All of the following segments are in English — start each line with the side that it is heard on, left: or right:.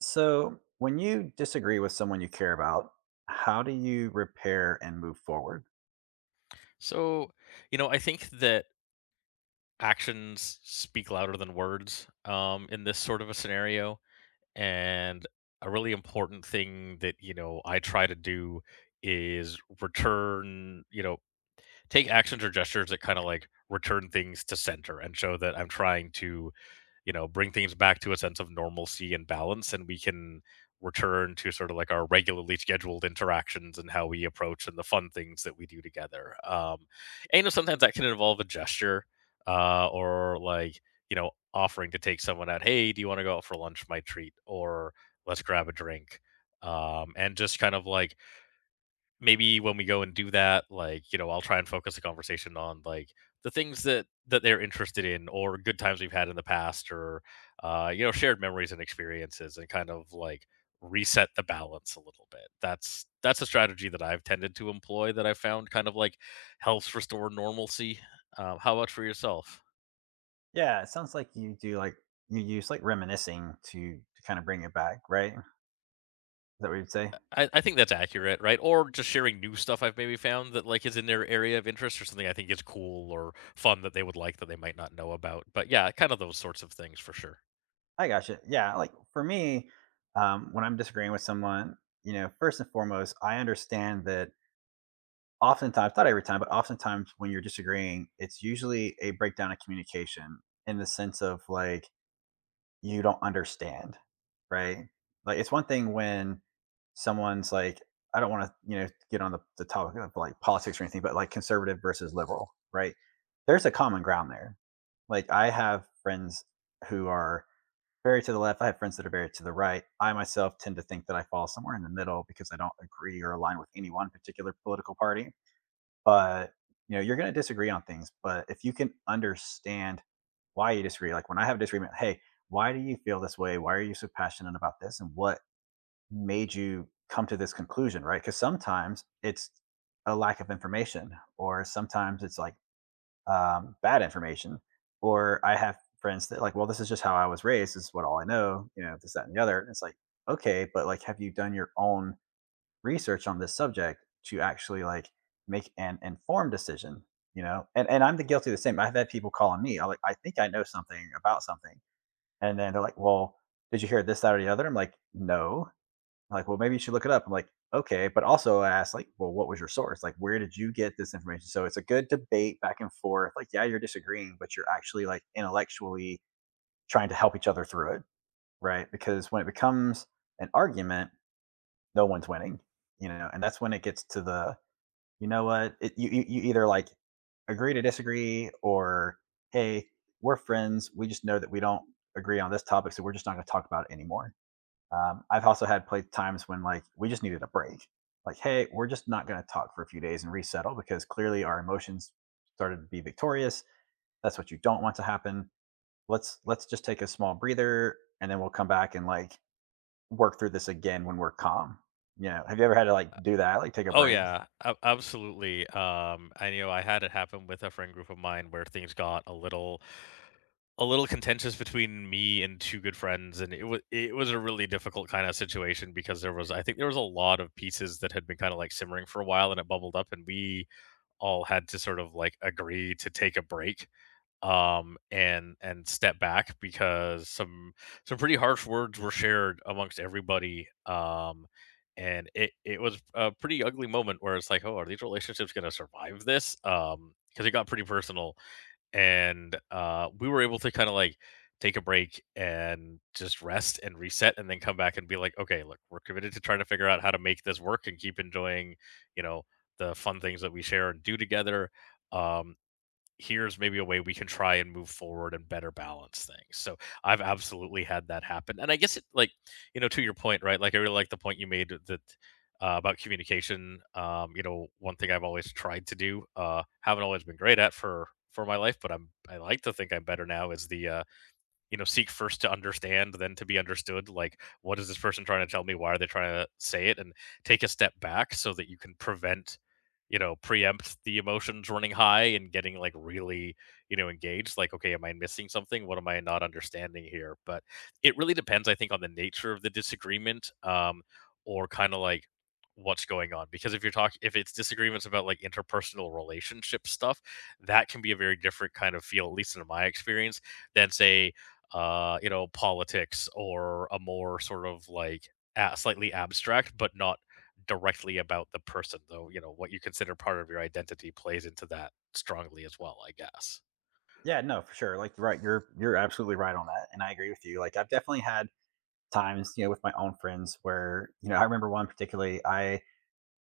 right: So, when you disagree with someone you care about, how do you repair and move forward?
left: So, I think that actions speak louder than words, in this sort of a scenario. And a really important thing that, you know, I try to do is return, you know, take actions or gestures that kind of like return things to center and show that I'm trying to, you know, bring things back to a sense of normalcy and balance, and we can return to sort of like our regularly scheduled interactions and how we approach and the fun things that we do together. And you know, sometimes that can involve a gesture or like, you know, offering to take someone out. Hey, do you want to go out for lunch, my treat? Or let's grab a drink. And just kind of like, maybe when we go and do that, like, you know, I'll try and focus the conversation on like the things that they're interested in, or good times we've had in the past, or you know, shared memories and experiences, and kind of like reset the balance a little bit. That's a strategy that I've tended to employ that I found kind of like helps restore normalcy. How about for yourself?
right: Yeah, it sounds like you do like you use like reminiscing to kind of bring it back, right? Is that what you'd say?
left: I think that's accurate, right? Or just sharing new stuff I've maybe found that like is in their area of interest, or something I think is cool or fun that they would like, that they might not know about. But yeah, kind of those sorts of things for sure.
right: I gotcha. Yeah, like for me, when I'm disagreeing with someone, you know, first and foremost, I understand that oftentimes, not every time, but oftentimes when you're disagreeing, it's usually a breakdown of communication in the sense of like you don't understand, right? Like, it's one thing when someone's like, I don't want to, you know, get on the topic of like politics or anything, but like conservative versus liberal, right? There's a common ground there. Like, I have friends who are very to the left. I have friends that are very to the right. I myself tend to think that I fall somewhere in the middle because I don't agree or align with any one particular political party. But, you know, you're gonna disagree on things, but if you can understand why you disagree, like when I have a disagreement, hey, why do you feel this way? Why are you so passionate about this? And what made you come to this conclusion, right? Because sometimes it's a lack of information, or sometimes it's like bad information, or I have friends that like, well, this is just how I was raised. This is what all I know. You know, this, that, and the other. And it's like, okay, but like, have you done your own research on this subject to actually like make an informed decision, you know. And I'm the guilty of the same. I've had people call on me. I like, I think I know something about something, and then they're like, well, did you hear this, that, or the other? I'm like, no. They're like, well, maybe you should look it up. I'm like, okay, but also I asked like, well, what was your source? Like, where did you get this information? So it's a good debate back and forth. Like, yeah, you're disagreeing, but you're actually like intellectually trying to help each other through it, right? Because when it becomes an argument, no one's winning, you know. And that's when it gets to the, you know what? It, you either like agree to disagree, or hey, we're friends. We just know that we don't agree on this topic, so we're just not going to talk about it anymore. I've also had play times when like we just needed a break. Like, hey, we're just not going to talk for a few days and resettle because clearly our emotions started to be victorious. That's what you don't want to happen. Let's just take a small breather and then we'll come back and like work through this again when we're calm. You know, have you ever had to like do that, like take a
left: Oh
right: break?
left: yeah, absolutely. I know I had it happen with a friend group of mine where things got a little contentious between me and two good friends, and it was a really difficult kind of situation, because there was, I think there was a lot of pieces that had been kind of like simmering for a while, and it bubbled up, and we all had to sort of like agree to take a break, and step back, because some pretty harsh words were shared amongst everybody. And it was a pretty ugly moment where it's like, oh, are these relationships going to survive this? Because it got pretty personal, and we were able to kind of like take a break and just rest and reset, and then come back and be like, okay, look, we're committed to trying to figure out how to make this work and keep enjoying, you know, the fun things that we share and do together. um Here's maybe a way we can try and move forward and better balance things. So I've absolutely had that happen. And I guess it like, you know, to your point, right? Like I really like the point you made that about communication. You know, one thing I've always tried to do, haven't always been great at for my life, but I like to think I'm better now, is the you know, seek first to understand, then to be understood. Like, what is this person trying to tell me? Why are they trying to say it? And take a step back so that you can prevent, you know, preempt the emotions running high and getting like really, you know, engaged. Like, okay, am I missing something? What am I not understanding here? But it really depends, I think, on the nature of the disagreement. Or kind of like, what's going on? Because if you're talking if it's disagreements about like interpersonal relationship stuff, that can be a very different kind of feel, at least in my experience, than say you know, politics, or a more sort of like a slightly abstract, but not directly about the person, though, you know, what you consider part of your identity plays into that strongly as well, I guess.
right: Yeah, no, for sure. Like, right, you're absolutely right on that, and I agree with you. Like, I've definitely had times, you know, with my own friends where, you know, I remember one particularly. I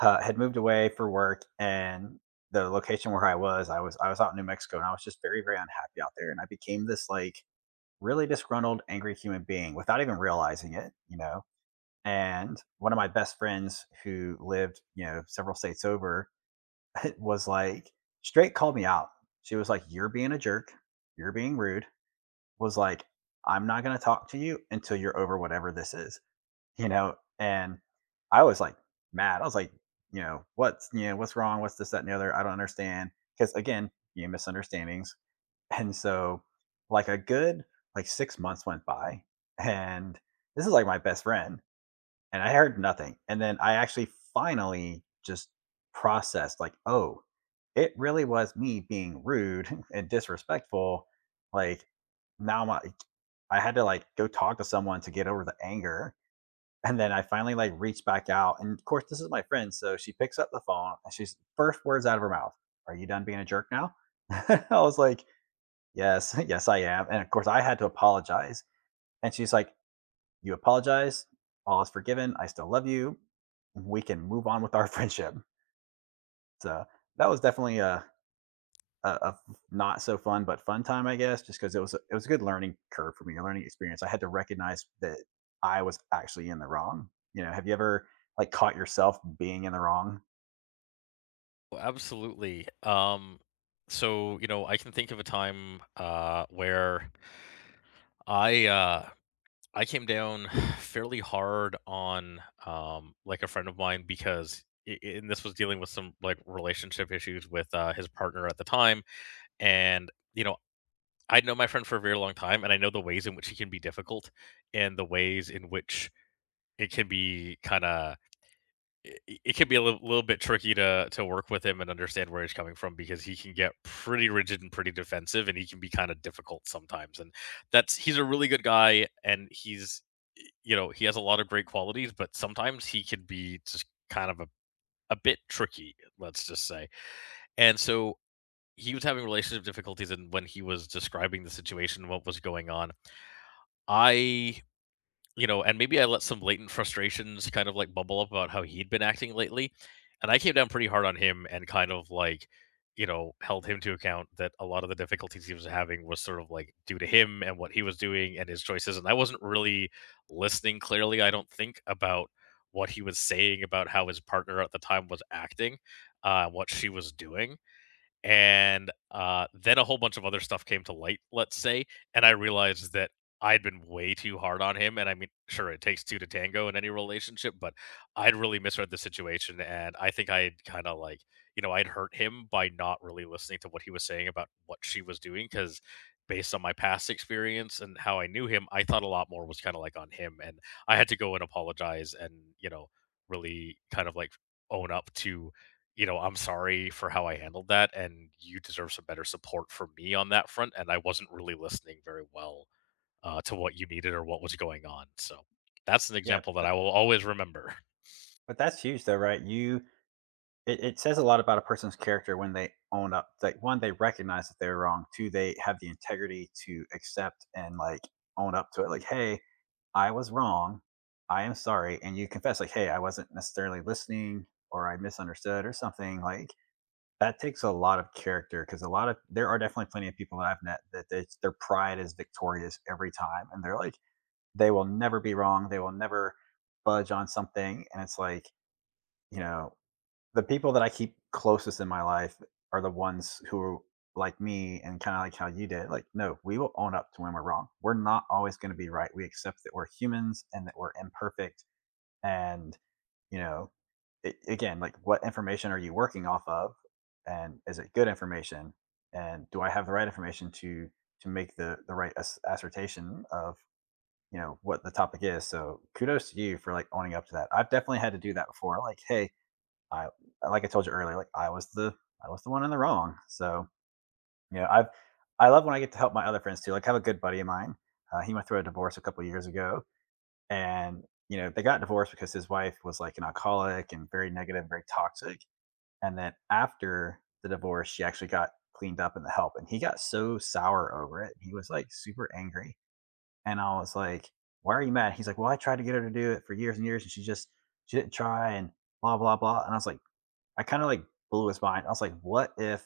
right: had moved away for work, and the location where I was, I was out in New Mexico, and I was just very very unhappy out there, and I became this like really disgruntled, angry human being without even realizing it, you know. And one of my best friends who lived, you know, several states over, was like straight called me out. She was like, "You're being a jerk. You're being rude." Was like, "I'm not gonna talk to you until you're over whatever this is," you know? And I was like mad. I was like, you know, what's, you know, what's wrong? What's this, that, and the other? I don't understand. Because again, you know, misunderstandings. And so like a good like 6 months went by, and this is like my best friend. And I heard nothing, and then I actually finally just processed like, "Oh, it really was me being rude and disrespectful." Like, now my, I had to, like, go talk to someone to get over the anger, and then I finally, like, reached back out, and of course, this is my friend, so she picks up the phone, and she's first words out of her mouth, "Are you done being a jerk now?" I was like, "Yes, yes, I am," and of course, I had to apologize, and she's like, you apologize. All is forgiven. I still love you. We can move on with our friendship. So that was definitely a not so fun but fun time, I guess, just because it was a good learning curve for me, a learning experience. I had to recognize that I was actually in the wrong. You know, have you ever like caught yourself being in the wrong?
left: Well, absolutely. So, you know, I can think of a time where I uh, I came down fairly hard on, like, a friend of mine because I- and this was dealing with some like relationship issues with his partner at the time. And you know, I know my friend for a very long time, and I know the ways in which he can be difficult, and the ways in which it can be kind of it, it can be little bit tricky to work with him and understand where he's coming from, because he can get pretty rigid and pretty defensive, and he can be kind of difficult sometimes. And that's he's a really good guy, and he's, you know, he has a lot of great qualities, but sometimes he can be just kind of a bit tricky, let's just say. And so he was having relationship difficulties, and when he was describing the situation, what was going on, I, you know, and maybe I let some latent frustrations kind of like bubble up about how he'd been acting lately. And I came down pretty hard on him, and kind of like, you know, held him to account that a lot of the difficulties he was having was sort of like due to him and what he was doing and his choices. And I wasn't really listening clearly, I don't think, about what he was saying about how his partner at the time was acting, what she was doing. And Then a whole bunch of other stuff came to light, let's say, and I realized that I'd been way too hard on him. And I mean, sure, it takes two to tango in any relationship, but I'd really misread the situation, and I think I'd kind of like, you know, I'd hurt him by not really listening to what he was saying about what she was doing, because based on my past experience and how I knew him, I thought a lot more was kind of like on him. And I had to go and apologize, and you know, really kind of like own up to, you know, I'm sorry for how I handled that, and you deserve some better support from me on that front. And I wasn't really listening very well, to what you needed or what was going on. So that's an
right: Yeah,
left: example
right: but
left: that I will always remember.
right: but that's huge though, right? You, it says a lot about a person's character when they own up. Like, one, they recognize that they're wrong. Two, they have the integrity to accept and like own up to it. Like, hey, I was wrong. I am sorry. And you confess, like, hey, I wasn't necessarily listening or I misunderstood or something. Like, that takes a lot of character because a lot of, there are definitely plenty of people that I've met that they, their pride is victorious every time. And they're like, they will never be wrong. They will never budge on something. And it's like, you know, the people that I keep closest in my life are the ones who are like me and kind of like how you did. Like, no, we will own up to when we're wrong. We're not always going to be right. We accept that we're humans and that we're imperfect. And, you know, it, again, like what information are you working off of? And is it good information? And do I have the right information to make the right assertion of, you know, what the topic is? So kudos to you for like owning up to that. I've definitely had to do that before. Like, hey, I, like I told you earlier, like I was the one in the wrong. So you know, I've, I love when I get to help my other friends too. Like I have a good buddy of mine. He went through a divorce a couple of years ago, and you know they got divorced because his wife was like an alcoholic and very negative, very toxic. And then after the divorce, she actually got cleaned up in the help, and he got so sour over it. He was like super angry, and I was like, "Why are you mad?" He's like, "Well, I tried to get her to do it for years and years, and she just, she didn't try." And blah blah blah. And I was like, I kinda, like, blew his mind. I was like, "What if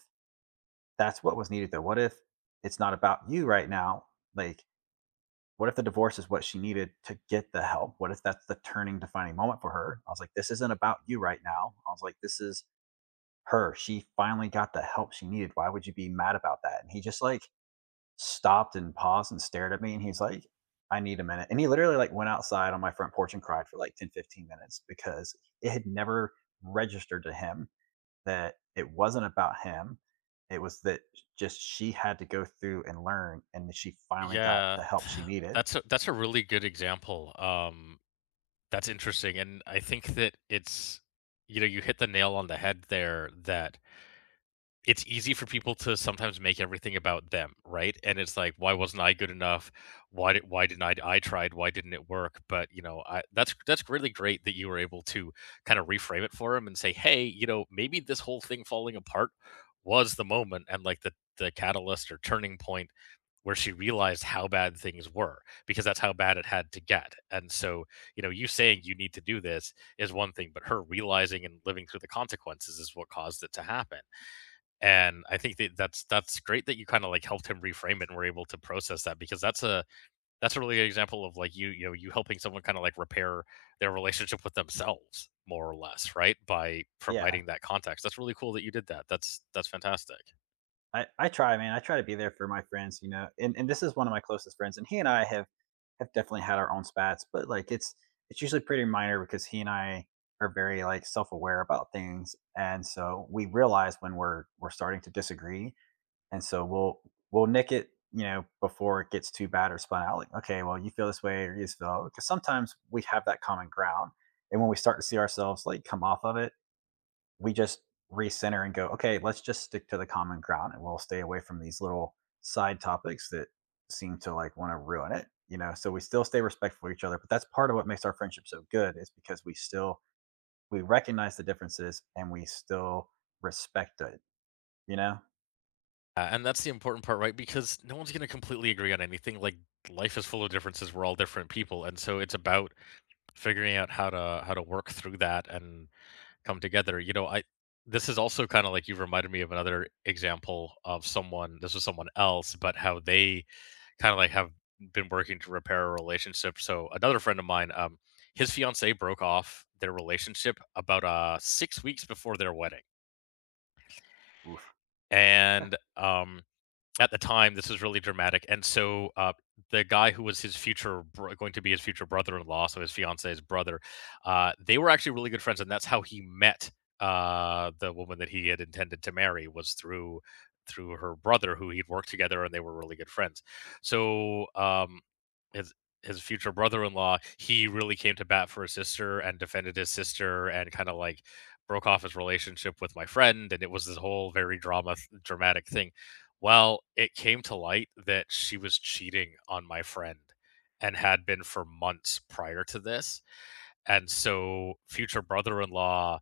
right: that's what was needed, though? What if it's not about you right now? Like, what if the divorce is what she needed to get the help? What if that's the turning defining moment for her?" I was like, "This isn't about you right now." I was like, "This is her. She finally got the help she needed. Why would you be mad about that?" And he just, like, stopped and paused and stared at me, and he's like, "I need a minute." And he literally, like, went outside on my front porch and cried for, like, 10, 15 minutes because it had never registered to him that it wasn't about him. It was that just she had to go through and learn, and she finally got
left: Yeah,
right: the help she needed.
left: that's a really good example. That's interesting, and I think that it's, you know, you hit the nail on the head there, that it's easy for people to sometimes make everything about them, right? And it's like, why wasn't I good enough? Why didn't I tried? Why didn't it work? But you know, I that's really great that you were able to kind of reframe it for him and say, hey, you know, maybe this whole thing falling apart was the moment, and like the catalyst or turning point where she realized how bad things were, because that's how bad it had to get. And so, you know, you saying you need to do this is one thing, but her realizing and living through the consequences is what caused it to happen. And I think that that's great that you kinda, like, helped him reframe it and were able to process that, because that's a really good example of, like, you know, you helping someone kinda, like, repair their relationship with themselves more or less, right? By
right: Yeah,
left: providing that context. That's really cool that you did that. That's fantastic.
right: I try, man. I try to be there for my friends, you know. And this is one of my closest friends, and he and I have definitely had our own spats, but like it's usually pretty minor because he and I are very like self aware about things, and so we realize when we're starting to disagree. And so we'll nick it, you know, before it gets too bad or spun out. Like, okay, well, you feel this way or you just feel, because sometimes we have that common ground. And when we start to see ourselves like come off of it, we just recenter and go, okay, let's just stick to the common ground and we'll stay away from these little side topics that seem to like want to ruin it. You know, so we still stay respectful of each other, but that's part of what makes our friendship so good is because we still, we recognize the differences and we still respect it, you know?
left: And that's the important part, right? Because no one's gonna completely agree on anything. Like, life is full of differences, we're all different people, and so it's about figuring out how to work through that and come together. You know, I this is also kind of like, you've reminded me of another example of someone. This was someone else, but how they kind of like have been working to repair a relationship. So another friend of mine, his fiance broke off their relationship about 6 weeks before their wedding,
right: Oof.
left: and at the time, this is really dramatic. And so the guy who was his future, going to be his future brother-in-law, so his fiance's brother, they were actually really good friends, and that's how he met, the woman that he had intended to marry was through her brother, who he'd worked together, and they were really good friends. So his future brother-in-law, he really came to bat for his sister and defended his sister, and kind of like broke off his relationship with my friend, and it was this whole very dramatic thing. Well, it came to light that she was cheating on my friend, and had been for months prior to this. And so future brother-in-law,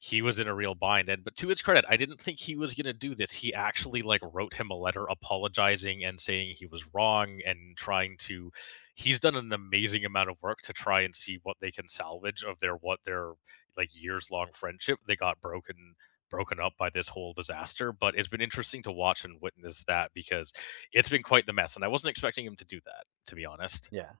left: he was in a real bind. And but to his credit, I didn't think he was gonna do this. He actually like wrote him a letter apologizing and saying he was wrong, and trying to, he's done an amazing amount of work to try and see what they can salvage of their, what their like years long friendship. They got broken up by this whole disaster. But it's been interesting to watch and witness that, because it's been quite the mess. And I wasn't expecting him to do that, to be honest.
right: Yeah.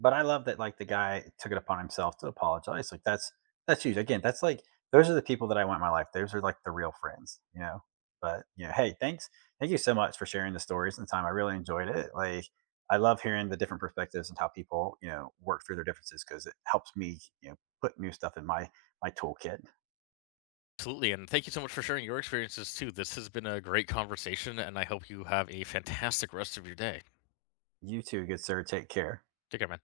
right: But I love that like the guy took it upon himself to apologize. Like that's huge. Again, that's like, those are the people that I want in my life. Those are like the real friends, you know. But you know, hey, thanks, thank you so much for sharing the stories and the time. I really enjoyed it. Like, I love hearing the different perspectives and how people you know work through their differences because it helps me, you know, put new stuff in my toolkit.
left: Absolutely, and thank you so much for sharing your experiences too. This has been a great conversation, and I hope you have a fantastic rest of your day.
right: You too, good sir. Take care.
left: Take care, man.